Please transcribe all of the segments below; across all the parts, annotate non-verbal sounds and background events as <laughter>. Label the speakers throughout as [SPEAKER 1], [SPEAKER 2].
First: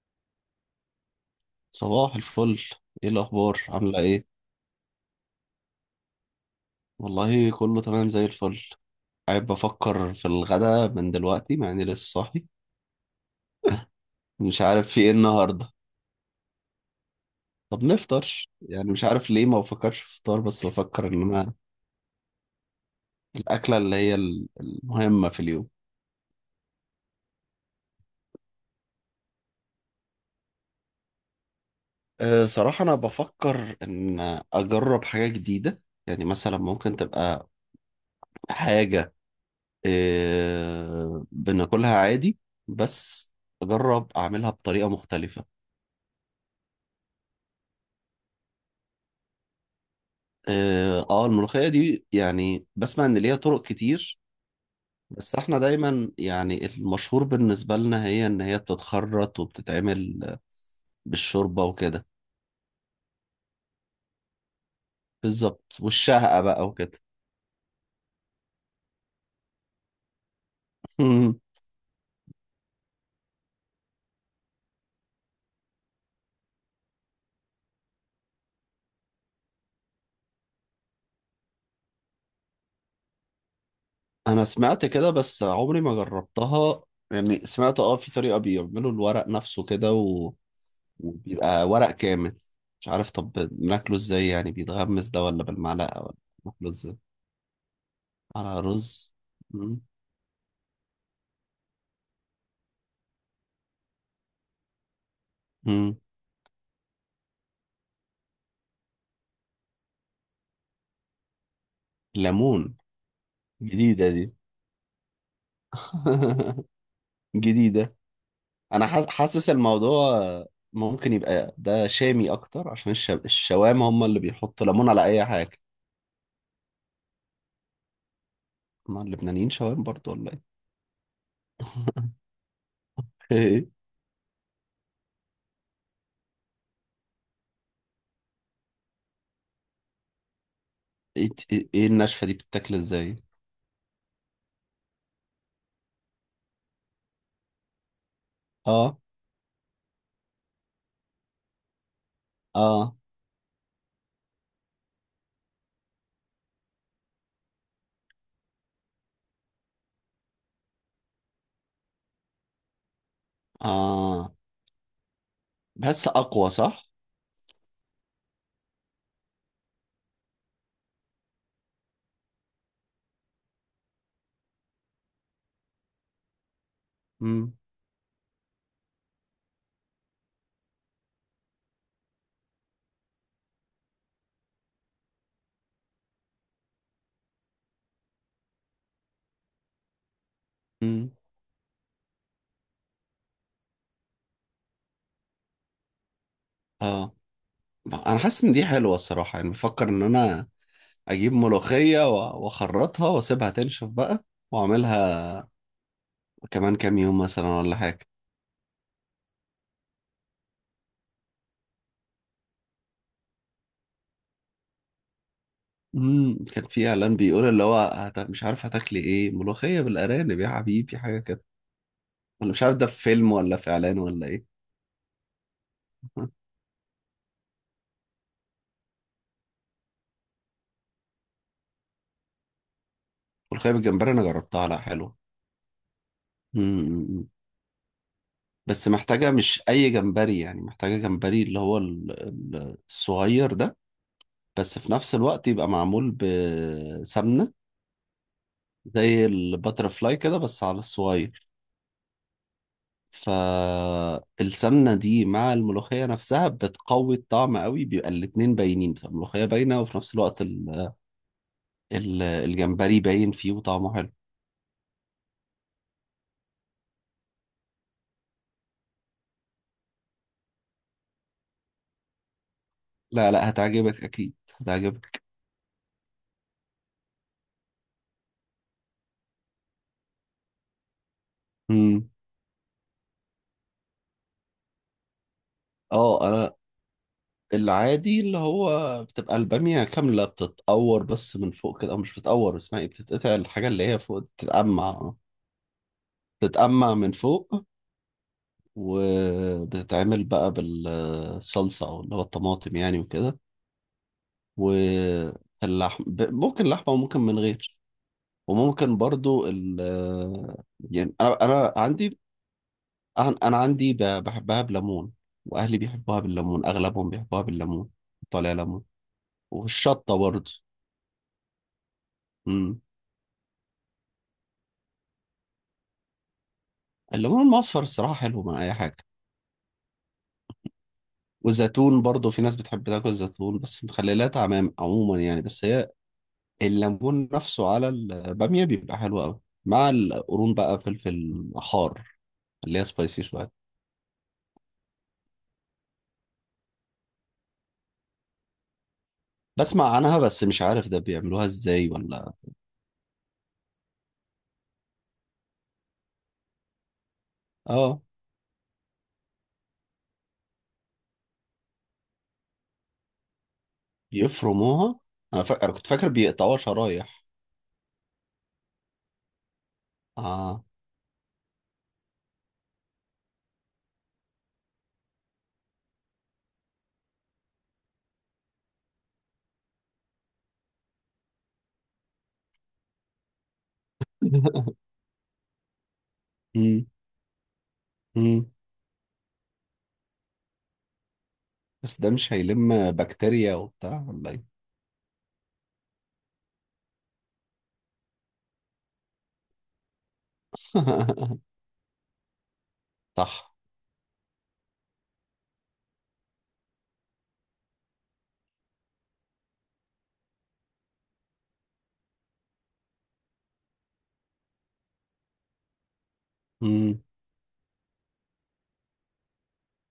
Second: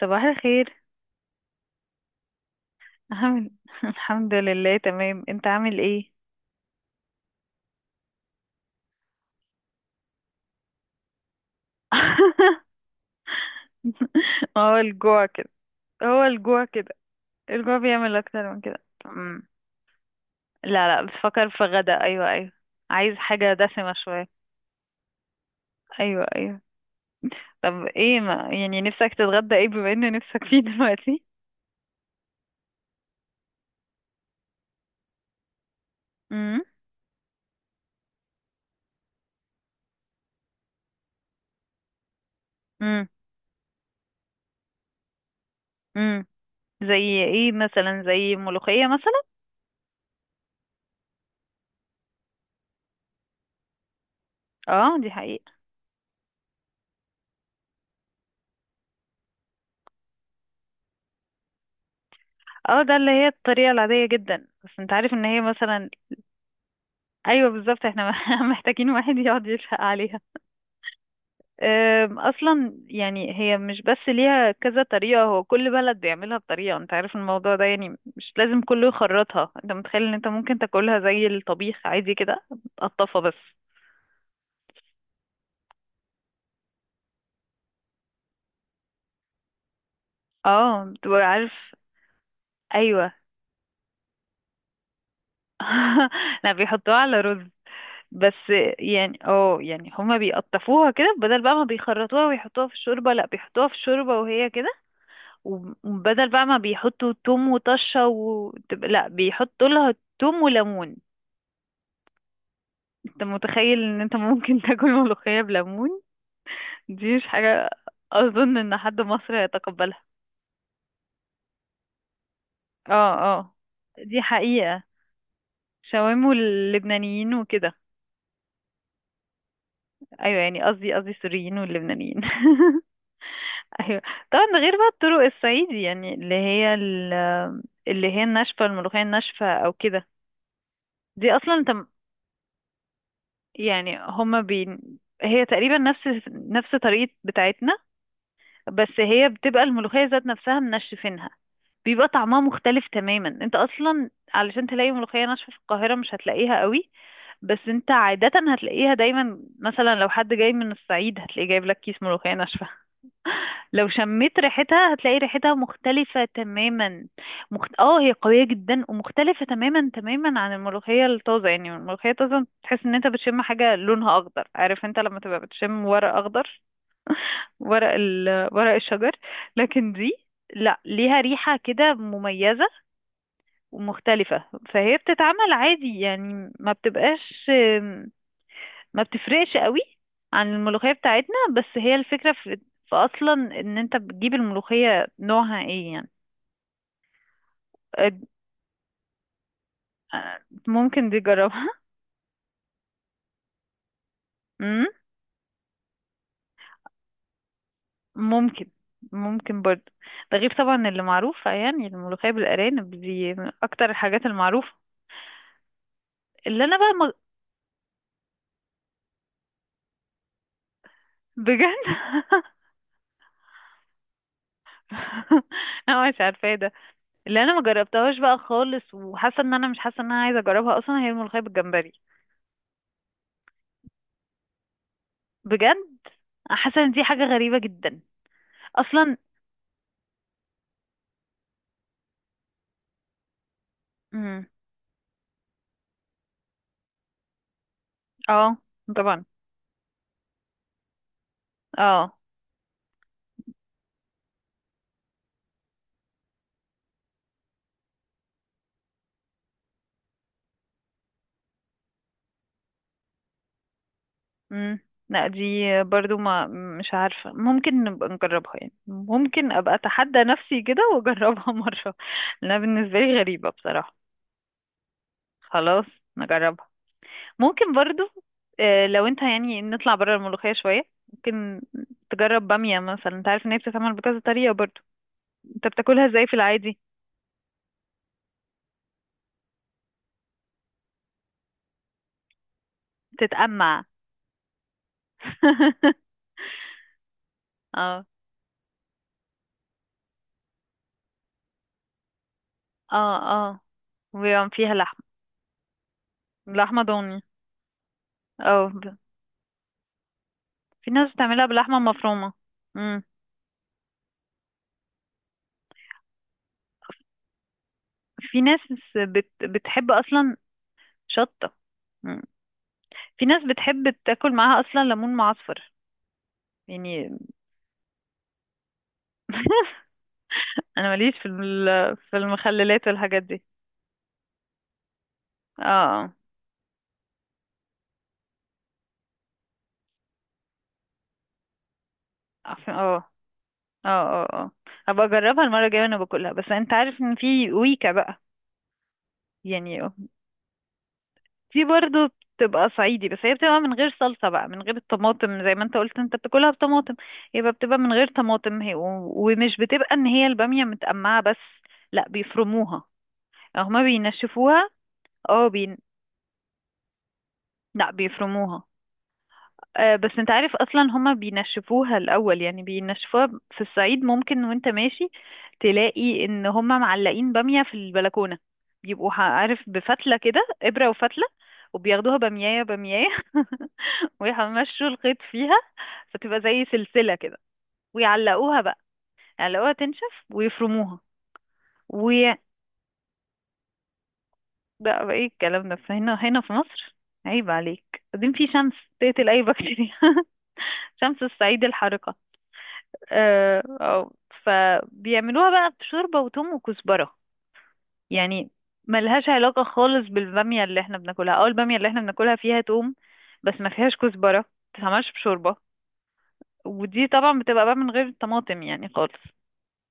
[SPEAKER 1] صباح الخير.
[SPEAKER 2] صباح الفل. ايه
[SPEAKER 1] عامل
[SPEAKER 2] الاخبار؟
[SPEAKER 1] <laughs>
[SPEAKER 2] عامله ايه؟
[SPEAKER 1] الحمد لله تمام، انت عامل ايه؟
[SPEAKER 2] والله، كله تمام زي الفل. قاعد بفكر في الغدا من دلوقتي، مع اني لسه صاحي.
[SPEAKER 1] <laughs>
[SPEAKER 2] مش
[SPEAKER 1] هو
[SPEAKER 2] عارف في ايه
[SPEAKER 1] الجوع كده.
[SPEAKER 2] النهارده.
[SPEAKER 1] هو الجوع كده. الجوع
[SPEAKER 2] طب
[SPEAKER 1] بيعمل
[SPEAKER 2] نفطر،
[SPEAKER 1] اكتر من كده
[SPEAKER 2] يعني مش عارف ليه
[SPEAKER 1] أمم.
[SPEAKER 2] ما بفكرش في فطار، بس
[SPEAKER 1] لا، لا،
[SPEAKER 2] بفكر ان
[SPEAKER 1] بفكر
[SPEAKER 2] انا
[SPEAKER 1] في غدا، ايوه، ايوه. عايز حاجة
[SPEAKER 2] الاكله
[SPEAKER 1] دسمة
[SPEAKER 2] اللي هي
[SPEAKER 1] شوية.
[SPEAKER 2] المهمه في اليوم.
[SPEAKER 1] ايوه، ايوه. طب ايه؟ ما يعني نفسك تتغدى ايه بما ان نفسك فيه دلوقتي؟
[SPEAKER 2] صراحه انا بفكر ان اجرب حاجه جديده. يعني مثلا
[SPEAKER 1] امم.
[SPEAKER 2] ممكن تبقى حاجه بناكلها عادي،
[SPEAKER 1] امم.
[SPEAKER 2] بس اجرب اعملها بطريقه مختلفه.
[SPEAKER 1] امم. زي ايه مثلا؟ زي ملوخية مثلا.
[SPEAKER 2] اه، آه، الملوخية دي يعني بسمع ان ليها طرق كتير.
[SPEAKER 1] اه، دي
[SPEAKER 2] بس
[SPEAKER 1] حقيقة.
[SPEAKER 2] احنا دايما يعني المشهور بالنسبة لنا هي ان هي بتتخرط وبتتعمل بالشوربة وكده.
[SPEAKER 1] اه، ده اللي هي الطريقة العادية جدا، بس انت عارف ان هي
[SPEAKER 2] بالظبط،
[SPEAKER 1] مثلا.
[SPEAKER 2] والشهقة بقى وكده.
[SPEAKER 1] ايوه بالظبط، احنا <laughs> محتاجين واحد يقعد يشفق عليها.
[SPEAKER 2] <laughs>
[SPEAKER 1] اصلا يعني هي مش بس ليها كذا طريقه، هو كل بلد بيعملها بطريقه. انت عارف الموضوع ده يعني مش لازم كله يخرطها. انت متخيل ان انت ممكن تاكلها زي الطبيخ عادي كده؟ تقطفها بس.
[SPEAKER 2] انا سمعت كده، بس عمري ما جربتها. يعني سمعت، في طريقة بيعملوا الورق نفسه كده
[SPEAKER 1] اه، بتبقى عارف.
[SPEAKER 2] وبيبقى ورق كامل. مش عارف،
[SPEAKER 1] ايوه.
[SPEAKER 2] طب بناكله ازاي؟ يعني بيتغمس ده ولا بالمعلقة
[SPEAKER 1] <laughs>
[SPEAKER 2] ولا؟
[SPEAKER 1] لا،
[SPEAKER 2] بناكله
[SPEAKER 1] بيحطوها
[SPEAKER 2] ازاي؟
[SPEAKER 1] على رز بس.
[SPEAKER 2] على رز؟
[SPEAKER 1] يعني
[SPEAKER 2] مم.
[SPEAKER 1] يعني هما بيقطفوها كده، بدل بقى ما بيخرطوها ويحطوها في الشوربه. لا، بيحطوها في الشوربه وهي كده.
[SPEAKER 2] مم.
[SPEAKER 1] وبدل بقى ما بيحطوا توم وطشة لا، بيحطوا لها توم وليمون.
[SPEAKER 2] ليمون.
[SPEAKER 1] انت متخيل ان
[SPEAKER 2] جديدة
[SPEAKER 1] انت
[SPEAKER 2] دي.
[SPEAKER 1] ممكن <laughs> تاكل ملوخية بليمون؟
[SPEAKER 2] <laughs>
[SPEAKER 1] دي مش حاجة.
[SPEAKER 2] جديدة.
[SPEAKER 1] اظن ان
[SPEAKER 2] أنا
[SPEAKER 1] حد مصري
[SPEAKER 2] حاسس
[SPEAKER 1] هيتقبلها.
[SPEAKER 2] الموضوع ممكن يبقى ده شامي أكتر، عشان
[SPEAKER 1] اه، اه،
[SPEAKER 2] الشوام هم اللي
[SPEAKER 1] دي
[SPEAKER 2] بيحطوا
[SPEAKER 1] حقيقة.
[SPEAKER 2] ليمون على أي حاجة.
[SPEAKER 1] شاورما واللبنانيين وكده.
[SPEAKER 2] ما اللبنانيين شوام برضو ولا
[SPEAKER 1] ايوه
[SPEAKER 2] إيه؟
[SPEAKER 1] يعني قصدي السوريين واللبنانيين. <laughs>
[SPEAKER 2] <laughs>
[SPEAKER 1] ايوه. طبعا ده غير بقى الطرق الصعيدي، يعني اللي هي الناشفة، الملوخية الناشفة او كده. دي اصلا
[SPEAKER 2] إيه
[SPEAKER 1] انت،
[SPEAKER 2] النشفة دي بتتاكل إزاي؟
[SPEAKER 1] يعني هما بي... هي تقريبا نفس طريقة بتاعتنا. بس
[SPEAKER 2] آه.
[SPEAKER 1] هي بتبقى الملوخية ذات نفسها منشفينها. بيبقى طعمها مختلف
[SPEAKER 2] آه.
[SPEAKER 1] تماما. انت اصلا علشان تلاقي ملوخية ناشفة في القاهرة، مش هتلاقيها قوي. بس انت عادة هتلاقيها دايما، مثلا لو حد جاي من الصعيد، هتلاقيه جايب لك كيس ملوخية ناشفة. لو
[SPEAKER 2] آه.
[SPEAKER 1] شميت ريحتها، هتلاقي ريحتها
[SPEAKER 2] بحس
[SPEAKER 1] مختلفة
[SPEAKER 2] أقوى، صح؟
[SPEAKER 1] تماما. اه، هي قوية جدا ومختلفة تماما تماما عن الملوخية الطازة. يعني الملوخية الطازة تحس ان انت بتشم حاجة لونها اخضر، عارف انت لما تبقى بتشم ورق اخضر.
[SPEAKER 2] مم.
[SPEAKER 1] ورق الشجر. لكن دي، لا، ليها ريحة كده مميزة ومختلفة. فهي بتتعمل عادي يعني ما بتبقاش، ما بتفرقش قوي عن الملوخية
[SPEAKER 2] مم.
[SPEAKER 1] بتاعتنا. بس هي الفكرة في اصلا ان انت بتجيب الملوخية نوعها ايه يعني.
[SPEAKER 2] آه. أنا
[SPEAKER 1] أد-
[SPEAKER 2] حاسس إن دي حلوة الصراحة، يعني بفكر إن
[SPEAKER 1] آه،
[SPEAKER 2] أنا
[SPEAKER 1] ممكن دي
[SPEAKER 2] أجيب
[SPEAKER 1] جربها.
[SPEAKER 2] ملوخية وأخرطها وأسيبها تنشف بقى،
[SPEAKER 1] <laughs> مم،
[SPEAKER 2] وأعملها كمان كام يوم مثلا ولا حاجة.
[SPEAKER 1] ممكن ممكن برضه. ده غير طبعا اللي معروفة، يعني الملوخية بالأرانب دي من أكتر الحاجات المعروفة. اللي
[SPEAKER 2] كان
[SPEAKER 1] أنا
[SPEAKER 2] في
[SPEAKER 1] بقى ما...
[SPEAKER 2] اعلان بيقول اللي هو مش عارف، هتاكلي ايه؟ ملوخيه بالارانب يا حبيبي، حاجه كده.
[SPEAKER 1] بجد.
[SPEAKER 2] ولا مش عارف ده في فيلم ولا في اعلان ولا ايه.
[SPEAKER 1] <laughs> أنا مش عارفة إيه
[SPEAKER 2] <laughs>
[SPEAKER 1] ده. اللي أنا ما جربتهاش بقى خالص وحاسة إن أنا مش حاسة إن أنا عايزة أجربها أصلا، هي الملوخية بالجمبري.
[SPEAKER 2] ملوخيه بالجمبري انا جربتها، لا حلوه.
[SPEAKER 1] بجد، حاسة إن دي حاجة
[SPEAKER 2] امم
[SPEAKER 1] غريبة جدا.
[SPEAKER 2] بس
[SPEAKER 1] اصلا.
[SPEAKER 2] محتاجه مش اي جمبري، يعني محتاجه جمبري اللي هو الصغير ده.
[SPEAKER 1] امم.
[SPEAKER 2] بس في نفس الوقت يبقى معمول بسمنه،
[SPEAKER 1] اه. طبعا.
[SPEAKER 2] زي الباترفلاي كده بس على الصغير.
[SPEAKER 1] اه.
[SPEAKER 2] فالسمنة دي مع الملوخية نفسها بتقوي الطعم قوي، بيبقى الاتنين باينين، بتبقى الملوخية باينة، وفي نفس الوقت الجمبري باين فيه وطعمه حلو.
[SPEAKER 1] امم. لا، دي برضو ما، مش عارفة. ممكن نبقى نجربها، يعني ممكن ابقى اتحدى نفسي كده واجربها <laughs> مرة. لانها بالنسبة لي
[SPEAKER 2] لا، لا
[SPEAKER 1] غريبة بصراحة.
[SPEAKER 2] هتعجبك أكيد. هتعجبك.
[SPEAKER 1] خلاص، نجربها. ممكن برضو. آه، لو انت يعني نطلع بره الملوخية شوية، ممكن
[SPEAKER 2] مم.
[SPEAKER 1] تجرب بامية مثلا. انت عارف ان هي بتتعمل بكذا طريقة برضو. انت بتاكلها ازاي
[SPEAKER 2] اه،
[SPEAKER 1] في
[SPEAKER 2] أنا
[SPEAKER 1] العادي؟
[SPEAKER 2] العادي اللي هو بتبقى البامية كاملة، بتتقور بس من فوق كده، أو مش بتتقور، اسمها ايه، بتتقطع الحاجة
[SPEAKER 1] تتقمع.
[SPEAKER 2] اللي هي فوق دي، بتتقمع.
[SPEAKER 1] <laughs>
[SPEAKER 2] بتتقمع من فوق،
[SPEAKER 1] اه،
[SPEAKER 2] وبتتعمل بقى بالصلصة أو اللي هو الطماطم يعني
[SPEAKER 1] اه،
[SPEAKER 2] وكده.
[SPEAKER 1] اه، وبيبقى فيها لحمة.
[SPEAKER 2] واللحم ممكن
[SPEAKER 1] لحمة
[SPEAKER 2] لحمة وممكن
[SPEAKER 1] ضاني.
[SPEAKER 2] من غير.
[SPEAKER 1] اه.
[SPEAKER 2] وممكن برضو.
[SPEAKER 1] في ناس
[SPEAKER 2] يعني أنا
[SPEAKER 1] بتعملها
[SPEAKER 2] أنا
[SPEAKER 1] باللحمة
[SPEAKER 2] عندي
[SPEAKER 1] المفرومة. مم.
[SPEAKER 2] أنا عندي بحبها بليمون. وأهلي بيحبوها بالليمون، أغلبهم بيحبوها بالليمون.
[SPEAKER 1] في
[SPEAKER 2] طالع
[SPEAKER 1] ناس
[SPEAKER 2] ليمون.
[SPEAKER 1] بتحب
[SPEAKER 2] والشطة
[SPEAKER 1] أصلا.
[SPEAKER 2] برضو.
[SPEAKER 1] شطة. مم.
[SPEAKER 2] مم.
[SPEAKER 1] في ناس بتحب تاكل معاها أصلا ليمون معصفر يعني.
[SPEAKER 2] الليمون المصفر الصراحة حلو مع أي حاجة.
[SPEAKER 1] أنا ماليش
[SPEAKER 2] والزيتون
[SPEAKER 1] في
[SPEAKER 2] برضو، في ناس بتحب
[SPEAKER 1] المخللات
[SPEAKER 2] تاكل
[SPEAKER 1] والحاجات دي.
[SPEAKER 2] الزيتون بس. مخللات عموما يعني. بس هي
[SPEAKER 1] اه،
[SPEAKER 2] الليمون نفسه على البامية بيبقى حلو أوي، مع القرون بقى، فلفل حار،
[SPEAKER 1] اه،
[SPEAKER 2] اللي هي
[SPEAKER 1] اه،
[SPEAKER 2] سبايسي شوية.
[SPEAKER 1] اه، اه، آه. هبقى أجربها المرة الجاية وأنا باكلها، بس أنت عارف إن في ويكا بقى يعني.
[SPEAKER 2] بسمع عنها، بس مش عارف ده بيعملوها
[SPEAKER 1] دي
[SPEAKER 2] ازاي
[SPEAKER 1] برضو
[SPEAKER 2] ولا.
[SPEAKER 1] بتبقى صعيدي، بس هي بتبقى من غير صلصة بقى، من غير الطماطم. زي ما انت قلت انت بتاكلها بطماطم، يبقى بتبقى من
[SPEAKER 2] اه،
[SPEAKER 1] غير طماطم هي ومش بتبقى ان هي البامية متقمعة بس. لا، بيفرموها. هما بينشفوها،
[SPEAKER 2] بيفرموها. انا
[SPEAKER 1] اه.
[SPEAKER 2] كنت فاكر بيقطعوها شرايح.
[SPEAKER 1] لا، بيفرموها. آه، بس انت عارف
[SPEAKER 2] اه.
[SPEAKER 1] اصلا هما بينشفوها الاول، يعني بينشفوها في الصعيد. ممكن وانت ماشي تلاقي ان هما معلقين بامية في البلكونة. بيبقوا عارف بفتلة كده، ابرة وفتلة، وبياخدوها باميايه باميايه. <laughs> ويمشوا
[SPEAKER 2] <laughs>
[SPEAKER 1] الخيط فيها فتبقى زي
[SPEAKER 2] مم.
[SPEAKER 1] سلسلة كده.
[SPEAKER 2] مم.
[SPEAKER 1] ويعلقوها بقى، يعلقوها تنشف، ويفرموها.
[SPEAKER 2] بس ده مش
[SPEAKER 1] وي
[SPEAKER 2] هيلم بكتيريا وبتاع ولا ايه؟
[SPEAKER 1] بقى ايه الكلام ده؟ فهنا هنا في مصر، عيب عليك. بعدين في شمس تقتل اي بكتيريا. <laughs> شمس
[SPEAKER 2] <laughs>
[SPEAKER 1] الصعيد الحارقة.
[SPEAKER 2] صح.
[SPEAKER 1] آه، آه، فبيعملوها بقى بشوربة وتوم وكزبرة يعني. ملهاش علاقة خالص بالبامية اللي احنا بناكلها، او البامية اللي احنا بناكلها فيها توم بس ما فيهاش كزبرة، ما بتتعملش بشوربة.
[SPEAKER 2] مم.
[SPEAKER 1] ودي طبعا بتبقى بقى من غير طماطم يعني خالص.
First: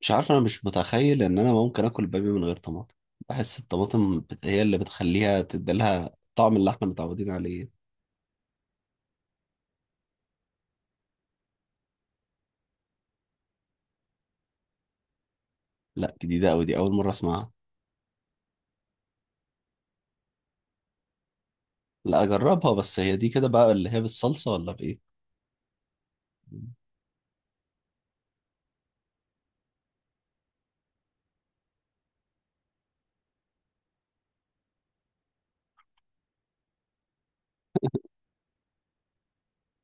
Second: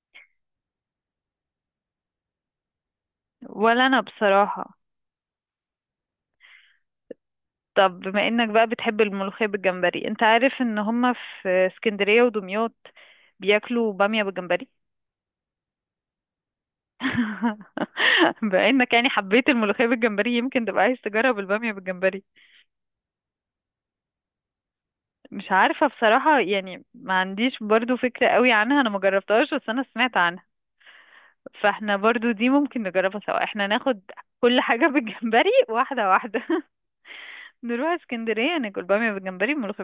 [SPEAKER 2] مش عارف، انا مش متخيل ان انا ممكن اكل باميه من غير طماطم. بحس
[SPEAKER 1] ولا انا
[SPEAKER 2] الطماطم هي
[SPEAKER 1] بصراحة.
[SPEAKER 2] اللي بتخليها تديلها طعم اللي احنا متعودين عليه.
[SPEAKER 1] طب بما انك بقى بتحب الملوخية بالجمبري، انت عارف ان هما في اسكندرية ودمياط بياكلوا بامية بالجمبري.
[SPEAKER 2] لا، جديده قوي دي، اول مره اسمعها.
[SPEAKER 1] <laughs> بما انك يعني حبيت الملوخية بالجمبري، يمكن تبقى عايز تجرب البامية بالجمبري.
[SPEAKER 2] لا اجربها، بس هي دي كده بقى اللي هي بالصلصه ولا بايه؟
[SPEAKER 1] مش عارفة بصراحة، يعني ما عنديش برضو فكرة قوي عنها، انا ما جربتهاش بس انا سمعت عنها. فاحنا برضو دي ممكن نجربها سوا، احنا ناخد كل حاجة <laughs> بالجمبري، واحدة واحدة. <laughs> نروح اسكندرية ناكل بامية بالجمبري وملوخية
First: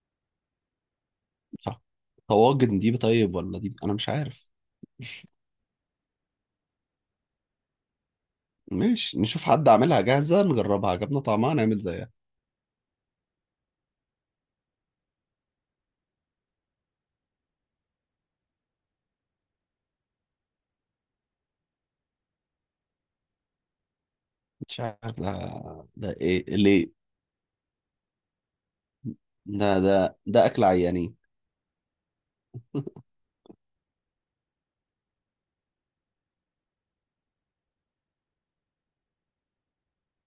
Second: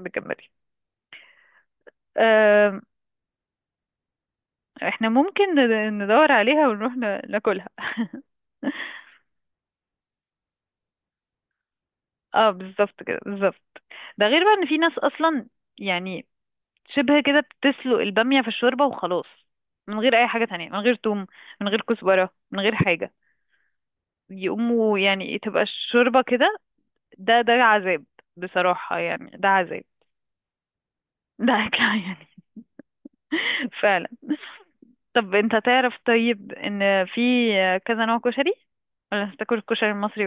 [SPEAKER 2] صح. طواجن
[SPEAKER 1] بالجمبري.
[SPEAKER 2] دي طيب، ولا دي انا مش عارف.
[SPEAKER 1] احنا ممكن ندور عليها ونروح ناكلها. <laughs>
[SPEAKER 2] ماشي، نشوف حد عاملها جاهزة، نجربها، عجبنا طعمها، نعمل زيها.
[SPEAKER 1] اه، بالظبط كده، بالظبط. ده غير بقى ان في ناس اصلا يعني شبه كده بتسلق البامية في الشوربة وخلاص، من غير اي حاجة تانية، من غير توم، من غير كزبرة، من غير حاجة.
[SPEAKER 2] مش
[SPEAKER 1] يقوموا
[SPEAKER 2] عارف
[SPEAKER 1] يعني تبقى
[SPEAKER 2] ده
[SPEAKER 1] الشوربة
[SPEAKER 2] ايه
[SPEAKER 1] كده.
[SPEAKER 2] ليه.
[SPEAKER 1] ده عذاب. بصراحة يعني ده
[SPEAKER 2] ده
[SPEAKER 1] عذاب.
[SPEAKER 2] ده ده اكل عيانين.
[SPEAKER 1] ده اكل <laughs> يعني.
[SPEAKER 2] <laughs>
[SPEAKER 1] فعلا. طب انت تعرف طيب ان في كذا نوع كشري؟ ولا هتاكل الكشري المصري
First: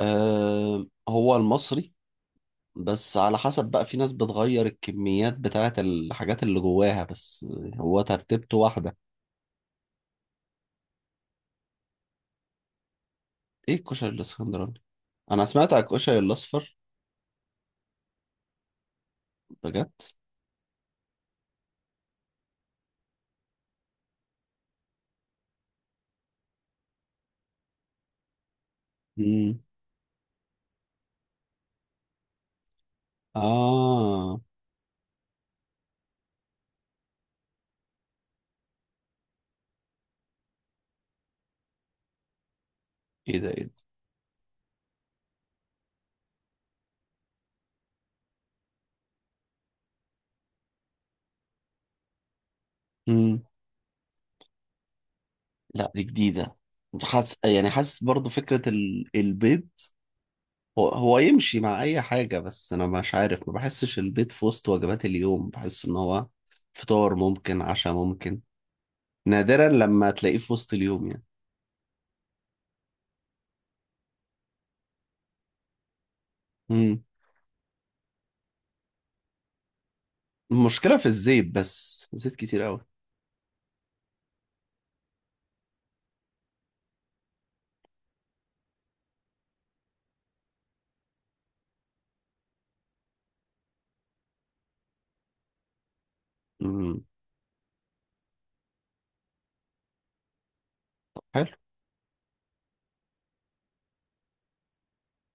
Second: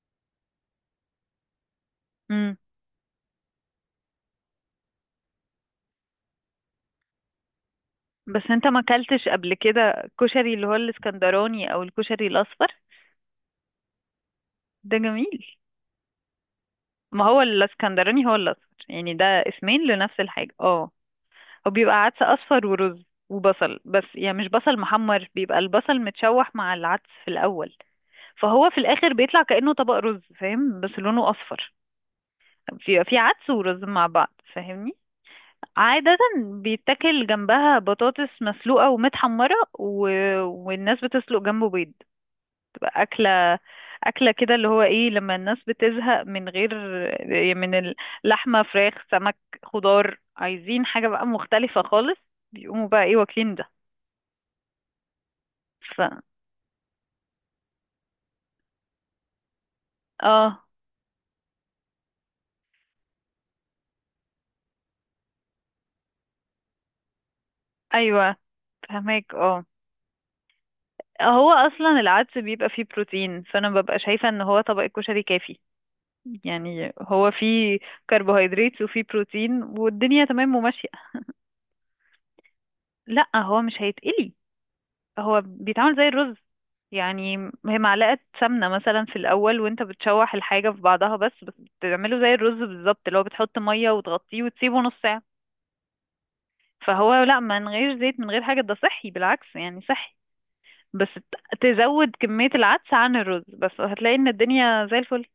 [SPEAKER 2] أه، هو المصري.
[SPEAKER 1] بس؟
[SPEAKER 2] بس على حسب بقى، في ناس بتغير الكميات بتاعة الحاجات اللي جواها بس، هو
[SPEAKER 1] بس
[SPEAKER 2] ترتيبته
[SPEAKER 1] انت ما
[SPEAKER 2] واحدة.
[SPEAKER 1] اكلتش قبل كده كشري اللي هو الاسكندراني او الكشري الاصفر.
[SPEAKER 2] ايه الكشري الاسكندراني؟
[SPEAKER 1] ده جميل.
[SPEAKER 2] انا سمعت على الكشري الاصفر.
[SPEAKER 1] ما هو الاسكندراني هو الاصفر، يعني ده اسمين
[SPEAKER 2] بجد؟
[SPEAKER 1] لنفس الحاجة. اه. هو بيبقى عدس اصفر ورز وبصل، بس يعني مش بصل محمر، بيبقى البصل متشوح مع العدس في الاول. فهو في الاخر بيطلع
[SPEAKER 2] امم.
[SPEAKER 1] كأنه طبق رز فاهم، بس لونه اصفر. بيبقى فيه عدس ورز مع بعض،
[SPEAKER 2] اه.
[SPEAKER 1] فاهمني. عادة بيتاكل جنبها بطاطس مسلوقة ومتحمرة. والناس بتسلق جنبه بيض. تبقى
[SPEAKER 2] ايه ده؟
[SPEAKER 1] أكلة.
[SPEAKER 2] ايه ده؟
[SPEAKER 1] أكلة كده، اللي هو إيه، لما الناس بتزهق من غير يعني من اللحمة، فراخ، سمك، خضار، عايزين حاجة بقى مختلفة خالص، بيقوموا بقى إيه،
[SPEAKER 2] مم.
[SPEAKER 1] واكلين ده.
[SPEAKER 2] لا
[SPEAKER 1] ف
[SPEAKER 2] دي جديدة. يعني حاسس برضو فكرة البيض.
[SPEAKER 1] اه
[SPEAKER 2] هو يمشي مع أي حاجة، بس أنا مش عارف، ما بحسش البيض في وسط وجبات اليوم. بحس إن هو فطار ممكن، عشاء
[SPEAKER 1] أيوه،
[SPEAKER 2] ممكن،
[SPEAKER 1] فهماك اه.
[SPEAKER 2] نادرا لما تلاقيه في وسط اليوم يعني.
[SPEAKER 1] هو أصلا العدس بيبقى فيه بروتين، فأنا ببقى شايفة إن هو طبق الكشري كافي. يعني
[SPEAKER 2] مم.
[SPEAKER 1] هو فيه كربوهيدرات وفيه بروتين والدنيا تمام وماشية.
[SPEAKER 2] المشكلة في الزيت بس، زيت كتير أوي.
[SPEAKER 1] لأ، هو مش هيتقلي. هو بيتعمل زي الرز يعني. هي معلقة سمنة مثلا في الأول وانت بتشوح الحاجة في بعضها بس. بتعمله زي الرز بالظبط، اللي هو بتحط مية وتغطيه وتسيبه نص ساعة.
[SPEAKER 2] مم.
[SPEAKER 1] فهو لا، من غير زيت من غير حاجة، ده صحي بالعكس يعني، صحي. بس
[SPEAKER 2] طب حلو،
[SPEAKER 1] تزود كمية العدس عن الرز، بس هتلاقي ان الدنيا زي الفل.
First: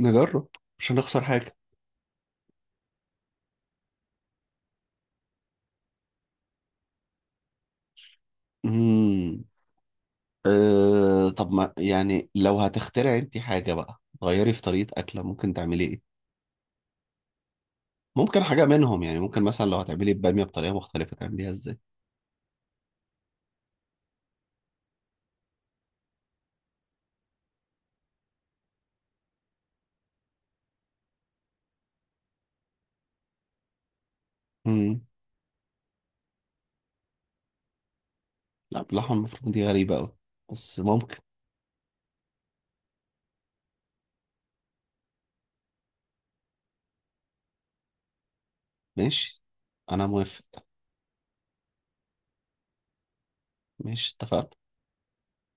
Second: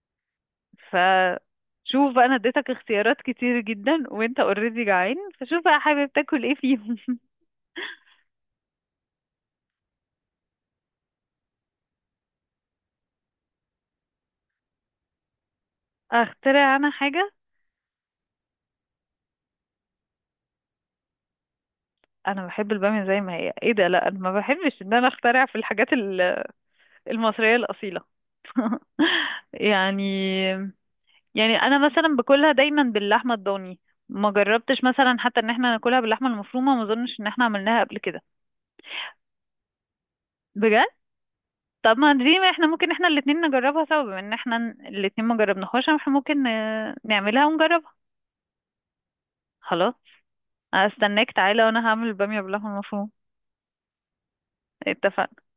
[SPEAKER 2] نجرب، مش هنخسر حاجة.
[SPEAKER 1] فشوف بقى، انا اديتك اختيارات كتير جدا، وانت اوريدي جعان، فشوف بقى حابب تاكل ايه فيهم. <laughs>
[SPEAKER 2] مم. طب ما يعني لو هتخترعي أنت حاجة بقى غيري في طريقة أكلة، ممكن تعملي إيه؟
[SPEAKER 1] اخترع انا حاجة؟
[SPEAKER 2] ممكن حاجة منهم، يعني ممكن مثلا لو هتعملي البامية بطريقة مختلفة تعمليها ازاي؟
[SPEAKER 1] انا بحب الباميه زي ما هي، ايه ده، لا، انا ما بحبش ان انا اخترع في الحاجات المصريه الاصيله. <laughs> يعني يعني انا مثلا باكلها دايما باللحمه الضاني. ما جربتش
[SPEAKER 2] امم.
[SPEAKER 1] مثلا حتى ان احنا ناكلها باللحمه المفرومه، ما اظنش ان احنا عملناها قبل كده.
[SPEAKER 2] لا باللحمة المفرومة دي غريبة أوي، بس
[SPEAKER 1] بجد.
[SPEAKER 2] ممكن.
[SPEAKER 1] طب ما دي، ما احنا ممكن احنا الاتنين نجربها سوا، بما ان احنا الاتنين ما جربناهاش، احنا ممكن نعملها ونجربها.
[SPEAKER 2] ماشي،
[SPEAKER 1] خلاص.
[SPEAKER 2] أنا موافق.
[SPEAKER 1] استناك تعالى وانا هعمل الباميه باللحمه المفرومه.
[SPEAKER 2] ماشي، اتفقنا.
[SPEAKER 1] اتفقنا.